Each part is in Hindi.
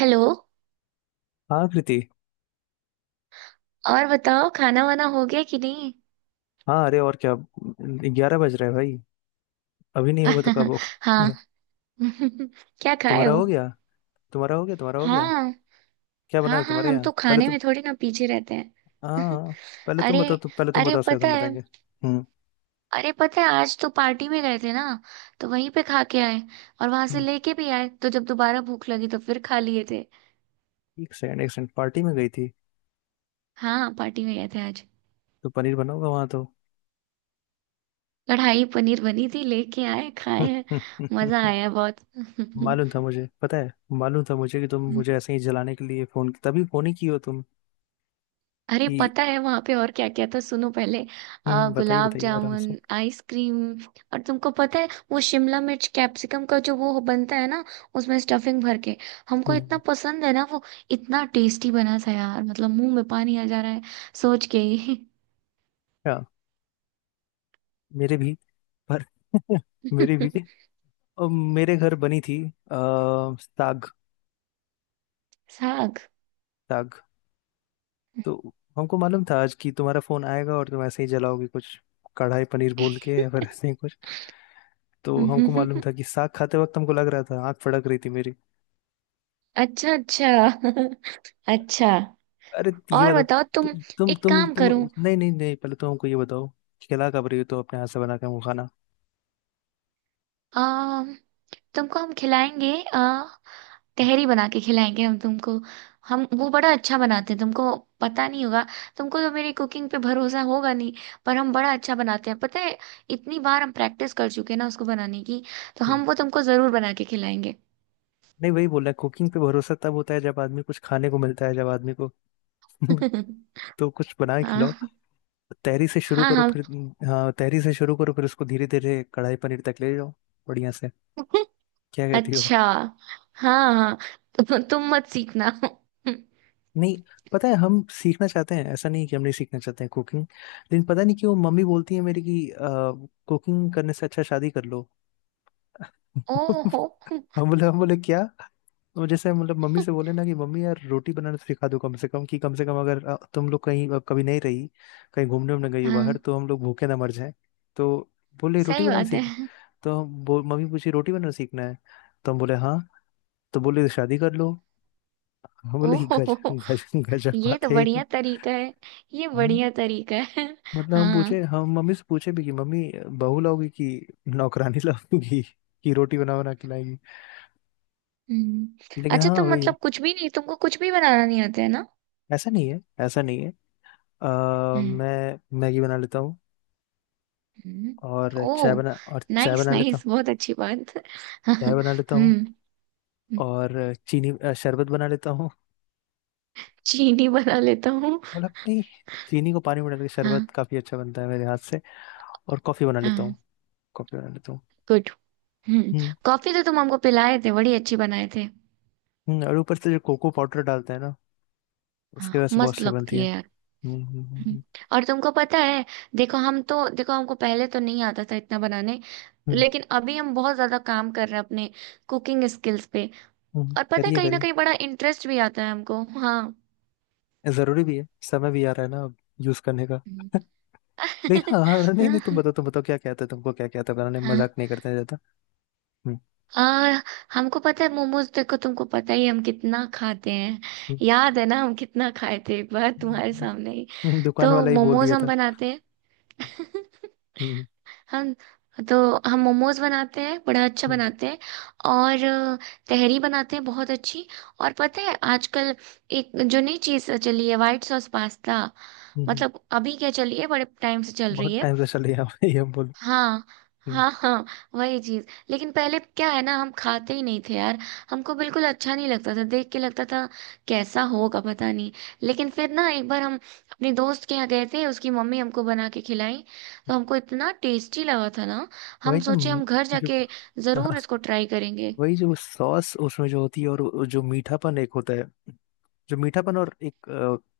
हेलो। हाँ कृति। और बताओ खाना वाना हो गया कि नहीं। हाँ अरे और क्या। 11 बज रहे हैं भाई। अभी नहीं होगा तो कब हाँ। होगा? क्या खाए तुम्हारा हो? हो गया? तुम्हारा हो गया, तुम्हारा हो गया। हाँ क्या बना हाँ है हाँ, तुम्हारे हम तो यहाँ? पहले खाने तुम। में थोड़ी ना पीछे रहते हाँ हैं। हाँ। पहले तुम अरे, बताओ, तुम पहले तुम अरे बताओ, उसके बाद पता हम है, बताएंगे। हम्म। अरे पता है आज तो पार्टी में गए थे ना, तो वहीं पे खा के आए और वहां से हम्म, लेके भी आए, तो जब दोबारा भूख लगी तो फिर खा लिए थे। एक सेकंड एक सेकंड, पार्टी में गई थी? हाँ पार्टी में गए थे आज। तो पनीर बना होगा वहां तो। कढ़ाई पनीर बनी थी, लेके आए खाए, मजा आया बहुत। मालूम था मुझे, पता है। मालूम था मुझे कि तुम मुझे ऐसे ही जलाने के लिए फोन, तभी फोन ही की हो तुम। अरे कि पता है वहां पे और क्या क्या था, सुनो पहले। बताइए गुलाब बताइए आराम जामुन, से। आइसक्रीम। और तुमको पता है वो शिमला मिर्च कैप्सिकम का जो वो बनता है ना, उसमें स्टफिंग भर के, हमको इतना हम्म। पसंद है ना वो। इतना टेस्टी बना था यार, मतलब मुंह में पानी आ जा रहा है सोच के ही। क्या? मेरे भी। पर मेरी भी। मेरे घर बनी थी। आ, साग। साग। साग। तो हमको मालूम था आज कि तुम्हारा फोन आएगा और तुम ऐसे ही जलाओगे कुछ, कढ़ाई पनीर बोल के या फिर ऐसे ही कुछ। तो हमको मालूम था कि साग खाते वक्त हमको लग रहा था आंख फड़क रही थी मेरी। अच्छा अच्छा। अच्छा, अरे ये और बताओ बताओ तुम। तुम एक तुम काम तुम करो। नहीं नहीं नहीं, पहले तो हमको ये बताओ कि क्या कब रही हो तुम अपने हाथ से बना के हमको खाना? आ, तुमको हम खिलाएंगे, तहरी बना के खिलाएंगे हम तुमको। हम वो बड़ा अच्छा बनाते हैं, तुमको पता नहीं होगा। तुमको तो मेरी कुकिंग पे भरोसा होगा नहीं, पर हम बड़ा अच्छा बनाते हैं पता है। इतनी बार हम प्रैक्टिस कर चुके हैं ना उसको बनाने की, तो हम्म। हम वो तुमको जरूर बना के खिलाएंगे। नहीं वही बोल रहा, कुकिंग पे भरोसा तब होता है जब आदमी कुछ खाने को मिलता है, जब आदमी को तो कुछ बना के खिलाओ। हाँ तहरी से शुरू हाँ करो हाँ। फिर। हाँ तहरी से शुरू करो फिर उसको धीरे धीरे कढ़ाई पनीर तक ले जाओ, बढ़िया से। क्या कहती हो? अच्छा। हाँ हाँ, तुम मत सीखना। नहीं, पता है हम सीखना चाहते हैं, ऐसा नहीं कि हम नहीं सीखना चाहते हैं कुकिंग, लेकिन पता नहीं क्यों मम्मी बोलती है मेरी कि कुकिंग करने से अच्छा शादी कर लो। ओहो। हम बोले क्या, तो जैसे मतलब मम्मी से बोले ना कि मम्मी यार रोटी बनाना सिखा दो कम से कम, कि कम से कम अगर तुम लोग कहीं कभी नहीं रही कहीं घूमने उमने गई हो बाहर हाँ तो हम लोग भूखे ना मर जाए। तो बोले रोटी सही बनाना बात सीख। है। तो हम मम्मी पूछी रोटी बनाना सीखना है? तो हम बोले हाँ। तो बोले शादी कर लो। हम बोले गज ओहो, गज, गजब ये बात तो है ये तो। बढ़िया तरीका है, ये हम्म। बढ़िया तरीका है। मतलब हम पूछे, हाँ। हम मम्मी से पूछे भी कि मम्मी बहू लाओगी कि नौकरानी लाओगी कि रोटी बना बना खिलाएगी? हम्म। लेकिन अच्छा, हाँ तुम वही है। मतलब कुछ भी नहीं, तुमको कुछ भी बनाना नहीं आता है ना? ऐसा नहीं है, ऐसा नहीं है। हम्म मैं मैगी बना लेता हूँ। हम्म। और ओ, चाय बना, और चाय नाइस बना लेता हूँ। नाइस, बहुत अच्छी बात। चाय बना लेता हूँ। हम्म। और चीनी शरबत बना लेता हूँ। चीनी बना लेता हूँ? मतलब नहीं, चीनी को पानी में डाल के हाँ शरबत काफी अच्छा बनता है मेरे हाथ से। और कॉफी बना लेता हूँ। हाँ कॉफी बना लेता हूँ। गुड। हम्म। हम्म। कॉफी तो तुम हमको पिलाए थे, बड़ी अच्छी बनाए थे। और ऊपर से जो कोको पाउडर डालते हैं ना, उसके हाँ वजह से बहुत मस्त से बनती लगती है। है यार। हम्म, हम्म। और तुमको पता है, देखो हम तो, देखो हमको पहले तो नहीं आता था इतना बनाने, हम्म। लेकिन अभी हम बहुत ज्यादा काम कर रहे हैं अपने कुकिंग स्किल्स पे। और पता है करिए कहीं ना करिए। कहीं बड़ा इंटरेस्ट भी आता है हमको, हाँ। जरूरी भी है, समय भी आ रहा है ना अब यूज करने का। हम्म। लेकिन हाँ हाँ, नहीं नहीं, तुम बताओ तुम बताओ क्या क्या आता है तुमको, क्या क्या आता है बनाने में? हाँ। मजाक नहीं करते हैं ज्यादा। हम्म। आ, हमको पता है मोमोज, देखो तुमको पता ही है हम कितना खाते हैं। हम्म। याद है ना हम कितना खाए थे एक बार तुम्हारे सामने ही, दुकान तो वाला ही बोल मोमोज दिया हम था। बनाते हैं। हम्म। हम तो हम मोमोज बनाते हैं, बड़ा अच्छा हम्म। बनाते हैं। और तहरी बनाते हैं बहुत अच्छी। और पता है आजकल एक जो नई चीज़ चली है, वाइट सॉस पास्ता। हम्म। हम्म। मतलब अभी क्या चली है, बड़े टाइम से चल बहुत रही है। टाइम से चले यहाँ पे ये बोल। हाँ हम्म। हाँ हाँ वही चीज। लेकिन पहले क्या है ना, हम खाते ही नहीं थे यार। हमको बिल्कुल अच्छा नहीं लगता था, देख के लगता था कैसा होगा पता नहीं। लेकिन फिर ना एक बार हम अपने दोस्त के यहाँ गए थे, उसकी मम्मी हमको बना के खिलाई, तो हमको इतना टेस्टी लगा था ना। हम वही ना सोचे हम घर जो जाके जरूर इसको ट्राई करेंगे। वही जो सॉस उसमें जो होती है, और वो जो मीठापन एक होता है, जो मीठापन और एक कि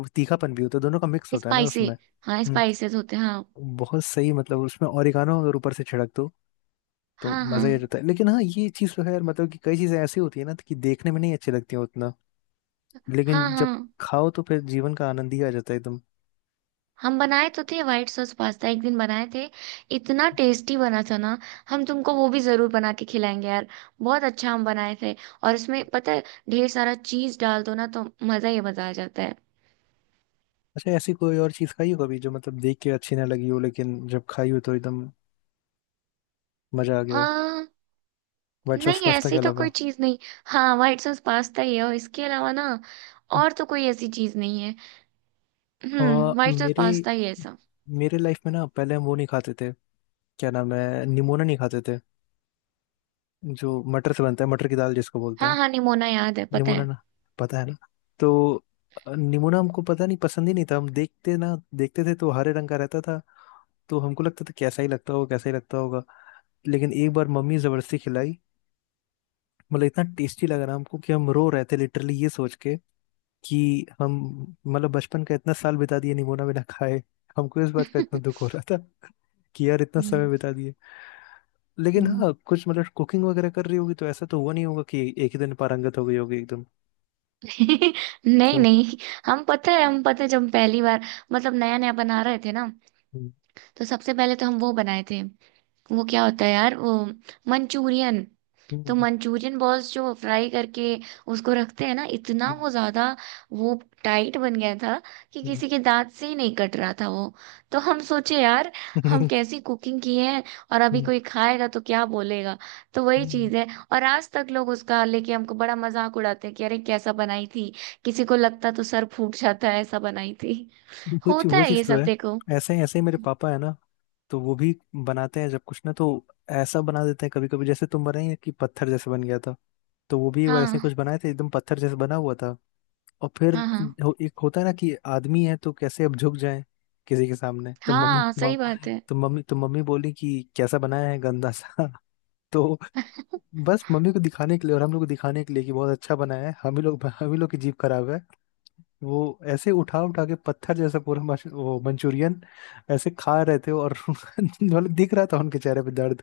वो तीखापन भी होता है, दोनों का मिक्स होता है ना स्पाइसी, उसमें। हाँ हम्म। स्पाइसेस होते हैं हाँ। बहुत सही, मतलब उसमें ओरिगानो अगर ऊपर से छिड़क दो तो हाँ हाँ मजा ही आ जाता है, लेकिन हाँ ये चीज तो है यार मतलब कि कई चीजें ऐसी होती है ना कि देखने में नहीं अच्छी लगती हैं उतना, लेकिन हाँ जब हाँ खाओ तो फिर जीवन का आनंद ही आ जाता है एकदम। हम बनाए तो थे व्हाइट सॉस पास्ता, एक दिन बनाए थे, इतना टेस्टी बना था ना। हम तुमको वो भी जरूर बना के खिलाएंगे यार, बहुत अच्छा हम बनाए थे। और उसमें पता है ढेर सारा चीज डाल दो ना, तो मजा ही मजा आ जाता है। अच्छा, ऐसी कोई और चीज खाई हो कभी जो मतलब देख के अच्छी ना लगी हो लेकिन जब खाई हो तो एकदम मजा आ गया हो? आ, व्हाइट सॉस नहीं, पास्ता के ऐसी तो कोई अलावा। चीज नहीं। हाँ व्हाइट सॉस पास्ता ही है, और इसके अलावा ना और तो कोई ऐसी चीज नहीं है। और व्हाइट सॉस मेरे, पास्ता ही है ऐसा। मेरे लाइफ में ना पहले हम वो नहीं खाते थे, क्या नाम है, निमोना नहीं खाते थे जो मटर से बनता है, मटर की दाल जिसको बोलते हाँ हैं हाँ निमोना याद है, पता निमोना है। ना, पता है ना? तो निमोना हमको पता नहीं पसंद ही नहीं था। हम देखते ना देखते थे तो हरे रंग का रहता था तो हमको लगता था कैसा ही लगता होगा, कैसा ही लगता होगा। लेकिन एक बार मम्मी जबरदस्ती खिलाई, मतलब इतना टेस्टी लग रहा हमको कि हम रो रहे थे लिटरली ये सोच के कि हम, मतलब बचपन का इतना साल बिता दिए निमोना बिना खाए। हमको इस बात का इतना दुख हो रहा था कि यार इतना समय हम्म बिता दिए। लेकिन हम्म। हाँ कुछ मतलब कुकिंग वगैरह कर रही होगी तो ऐसा तो हुआ नहीं होगा कि एक ही दिन पारंगत हो गई होगी एकदम। नहीं क्यों? नहीं हम पता है जब पहली बार, मतलब नया नया बना रहे थे ना, हम्म। तो सबसे पहले तो हम वो बनाए थे। वो क्या होता है यार वो, मंचूरियन। हम्म। तो हम्म। मंचूरियन बॉल्स जो फ्राई करके उसको रखते हैं ना, इतना हम्म। वो ज्यादा, वो टाइट बन गया था कि हम्म। किसी के दांत से ही नहीं कट रहा था वो। तो हम सोचे यार हम कैसी कुकिंग की है, और अभी कोई खाएगा तो क्या बोलेगा। तो वही चीज है, और आज तक लोग उसका लेके हमको बड़ा मजाक उड़ाते हैं कि अरे कैसा बनाई थी, किसी को लगता तो सर फूट जाता है, ऐसा बनाई थी। होता वो है चीज ये तो सब है। देखो। ऐसे ही मेरे पापा है ना, तो वो भी बनाते हैं जब कुछ ना, तो ऐसा बना देते हैं कभी कभी, जैसे तुम बनाए कि पत्थर जैसे बन गया था। तो वो भी एक बार ऐसे कुछ हाँ बनाए थे एकदम पत्थर जैसे बना हुआ था, और फिर हाँ हाँ एक होता है ना कि आदमी है तो कैसे अब झुक जाए किसी के सामने, तो मम्मी हाँ सही बात है। तो मम्मी, तो मम्मी बोली कि कैसा बनाया है गंदा सा। तो बस मम्मी को दिखाने के लिए और हम लोग को दिखाने के लिए कि बहुत अच्छा बनाया है, हम ही लोग, हम ही लोग की जीभ खराब है। वो ऐसे उठा उठा के पत्थर जैसा पूरा वो मंचूरियन ऐसे खा रहे थे, और मतलब दिख रहा था उनके चेहरे पे दर्द,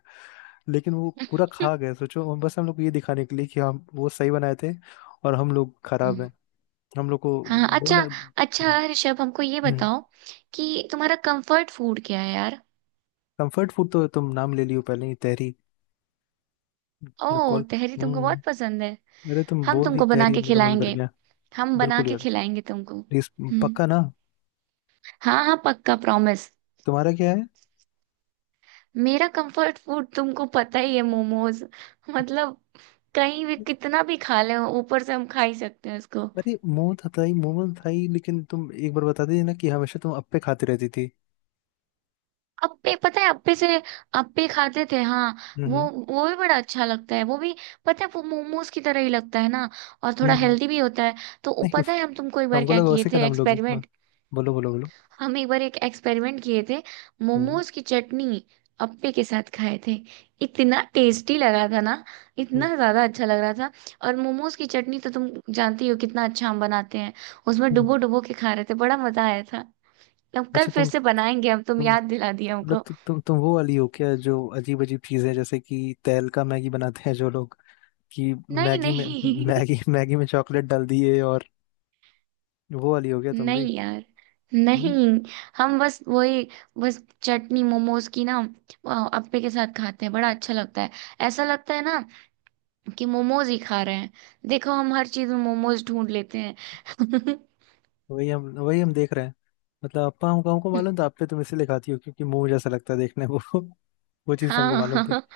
लेकिन वो पूरा खा गए सोचो, और बस हम लोग को ये दिखाने के लिए कि हम वो सही बनाए थे और हम लोग खराब हैं। हम लोग को हाँ। अच्छा बोले। अच्छा ऋषभ, हमको ये बताओ कि तुम्हारा कंफर्ट फूड क्या है यार। कंफर्ट फूड तो तुम नाम ले लियो पहले ही, तहरी। जो ओह, कॉल। तहरी तुमको बहुत हम्म। पसंद है। अरे तुम हम बोल दी तुमको बना तहरी, के मेरा मन कर खिलाएंगे, गया। हम बना बिल्कुल के यार, खिलाएंगे तुमको। प्लीज। हम्म। पक्का ना? हाँ हाँ पक्का प्रॉमिस। तुम्हारा क्या है? मेरा कंफर्ट फूड तुमको पता ही है, मोमोज। मतलब कहीं भी कितना भी खा ले, ऊपर से हम खा ही सकते हैं उसको। अरे मोमो था ही मोमो, था ही, लेकिन तुम एक बार बता दीजिए ना कि हमेशा तुम अप्पे खाती रहती थी। अप्पे, पता है अप्पे से, अप्पे खाते थे हाँ। हम्म। वो भी बड़ा अच्छा लगता है वो भी। पता है वो मोमोज की तरह ही लगता है ना, और हम्म। थोड़ा हम्म। हेल्दी भी होता है। तो वो नहीं, पता है, हम तुमको एक बार हमको क्या लगा किए उसी का थे नाम लोगी हाँ। एक्सपेरिमेंट। बोलो बोलो बोलो। हम एक बार एक एक्सपेरिमेंट किए थे, हम्म। मोमोज की चटनी अप्पे के साथ खाए थे। इतना टेस्टी लगा था ना, हम्म। इतना ज्यादा अच्छा लग रहा था। और मोमोज की चटनी तो तुम जानती हो कितना अच्छा हम बनाते हैं। उसमें हम्म। डुबो डुबो के खा रहे थे, बड़ा मजा आया था। अब कल अच्छा फिर तुम से बनाएंगे हम, तुम तुम याद दिला दिया मतलब हमको। तुम वो वाली हो क्या जो अजीब अजीब चीजें जैसे कि तेल का मैगी बनाते हैं जो लोग, कि नहीं मैगी में, नहीं। मैगी, मैगी में चॉकलेट डाल दिए और वो वाली हो गया तुम नहीं भी? यार, नहीं। हम्म। हम बस वही, बस चटनी मोमोज की ना अप्पे के साथ खाते हैं, बड़ा अच्छा लगता है। ऐसा लगता है ना कि मोमोज ही खा रहे हैं। देखो हम हर चीज में मोमोज ढूंढ लेते हैं। वही हम देख रहे हैं। मतलब अप्पा, हमको हमको मालूम था अप्पे तुम इसीलिए खाती हो क्योंकि मुंह जैसा लगता है देखने को। वो चीज हमको हाँ मालूम थी। हाँ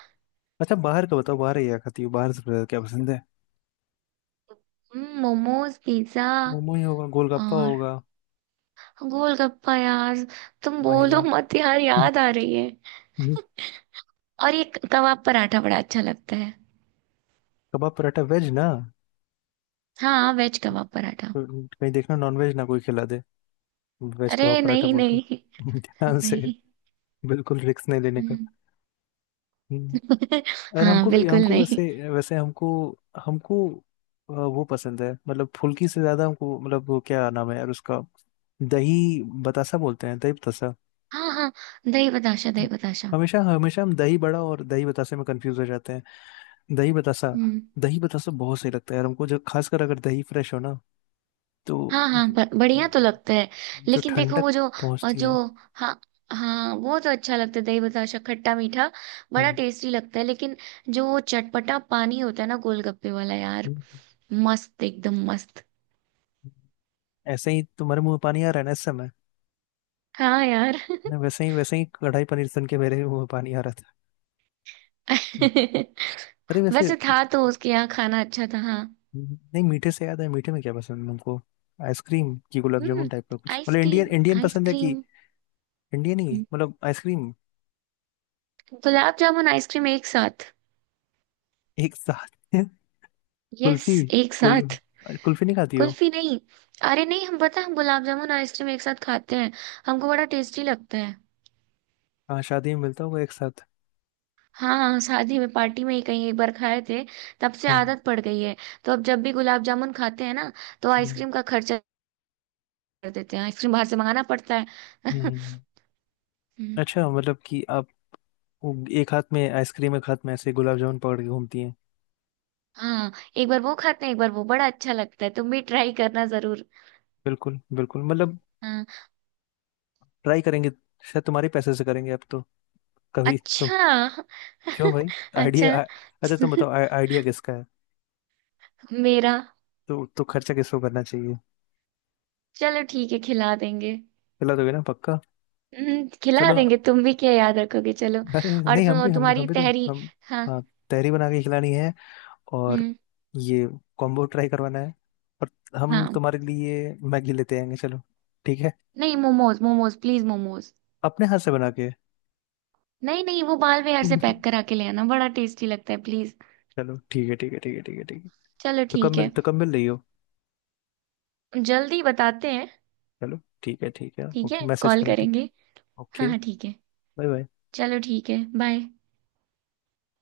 अच्छा, बाहर का बताओ, बाहर क्या खाती हो, बाहर सबसे ज्यादा क्या पसंद है? मोमोज, पिज्जा, मोमो ही होगा, गोलगप्पा और होगा। गोलगप्पा। यार तुम बोलो महिला। मत यार, याद आ रही है। और ये कबाब पराठा बड़ा अच्छा लगता है। कबाब पराठा, वेज ना? हाँ वेज कबाब पराठा। कोई- कहीं देखना नॉन वेज ना कोई खिला दे वेज कबाब अरे पराठा नहीं बोल के। नहीं ध्यान से। नहीं। बिल्कुल रिस्क नहीं लेने का। हम्म। हम्म। और हाँ हमको भी, बिल्कुल हमको नहीं। वैसे वैसे हमको, हमको वो पसंद है, मतलब फुल्की से ज्यादा हमको, मतलब वो क्या नाम है यार उसका, दही बतासा बोलते हैं, दही बतासा। हाँ हाँ, दही बताशा दही बताशा। हमेशा हमेशा हम दही बड़ा और दही बतासे में कंफ्यूज हो जाते हैं। दही बतासा। हम्म। दही बतासा बहुत सही लगता है यार हमको, जब खासकर अगर दही फ्रेश हो ना, तो हाँ हाँ, जो, बढ़िया जो, तो लगता है। जो लेकिन देखो ठंडक वो जो, और पहुंचती जो, है। हाँ हाँ वो तो अच्छा लगता है, दही बताशा खट्टा मीठा बड़ा हम्म। टेस्टी लगता है। लेकिन जो वो चटपटा पानी होता है ना गोलगप्पे वाला यार, हम्म। हम्म। मस्त एकदम मस्त। हम्म। ऐसे ही तुम्हारे मुंह में पानी आ रहा है ना इस समय? हाँ यार। नहीं, वैसे ही कढ़ाई पनीर सुन के मेरे भी मुंह में पानी आ रहा था। हम्म। अरे वैसे, वैसे था तो उसके यहाँ खाना अच्छा था हाँ। नहीं मीठे से याद है मीठे में क्या पसंद है हमको, आइसक्रीम की गुलाब हम्म। जामुन टाइप का कुछ मतलब, इंडियन आइसक्रीम, इंडियन पसंद है कि, आइसक्रीम। इंडियन ही हम्म, मतलब आइसक्रीम। गुलाब जामुन आइसक्रीम एक साथ। एक साथ। यस, कुल्फी। एक कुल साथ। कुल्फी नहीं खाती हो? कुल्फी नहीं। अरे नहीं, हम पता है, हम गुलाब जामुन आइसक्रीम एक साथ खाते हैं, हमको बड़ा टेस्टी लगता है। हाँ शादी में मिलता होगा एक साथ। हाँ हाँ, शादी में पार्टी में ही कहीं एक बार खाए थे, तब से हम्म। आदत पड़ गई है। तो अब जब भी गुलाब जामुन खाते हैं ना, तो हम्म। आइसक्रीम का खर्चा कर देते हैं, आइसक्रीम बाहर से मंगाना पड़ता है। हम्म, हम्म। अच्छा मतलब कि आप वो एक हाथ में आइसक्रीम एक हाथ में ऐसे गुलाब जामुन पकड़ के घूमती हैं। हाँ एक बार वो खाते हैं एक बार वो, बड़ा अच्छा लगता है, तुम भी ट्राई करना जरूर। बिल्कुल बिल्कुल मतलब हाँ। ट्राई करेंगे, शायद तुम्हारे पैसे से करेंगे अब तो। कभी तो। अच्छा। क्यों भाई? अच्छा। आइडिया। अच्छा तुम बताओ आइडिया किसका है? मेरा। तो खर्चा किसको करना चाहिए? चलो ठीक है, खिला देंगे। खिला दोगे ना पक्का? खिला चलो। देंगे, तुम भी क्या याद रखोगे, चलो। अरे और नहीं हम तुम, भी हम भी हम तुम्हारी भी तो तहरी। हम, हाँ। हाँ, तहरी बना के खिलानी है, और हम्म। ये कॉम्बो ट्राई करवाना है, और हम हाँ, तुम्हारे लिए मैगी लेते आएंगे। चलो ठीक है। नहीं मोमोज, मोमोज प्लीज, मोमोज। अपने हाथ से बना के। नहीं नहीं, वो बाल विहार से पैक करा के ले आना, बड़ा टेस्टी लगता है, प्लीज। चलो ठीक है ठीक है ठीक है ठीक है ठीक है। चलो तो कब ठीक मिल, है। तो कब मिल रही हो? जल्दी बताते हैं। चलो ठीक है ठीक है। ठीक है ओके मैसेज कॉल करना, ठीक। करेंगे। हाँ ओके। हाँ ठीक है। Bye bye. चलो ठीक है, बाय।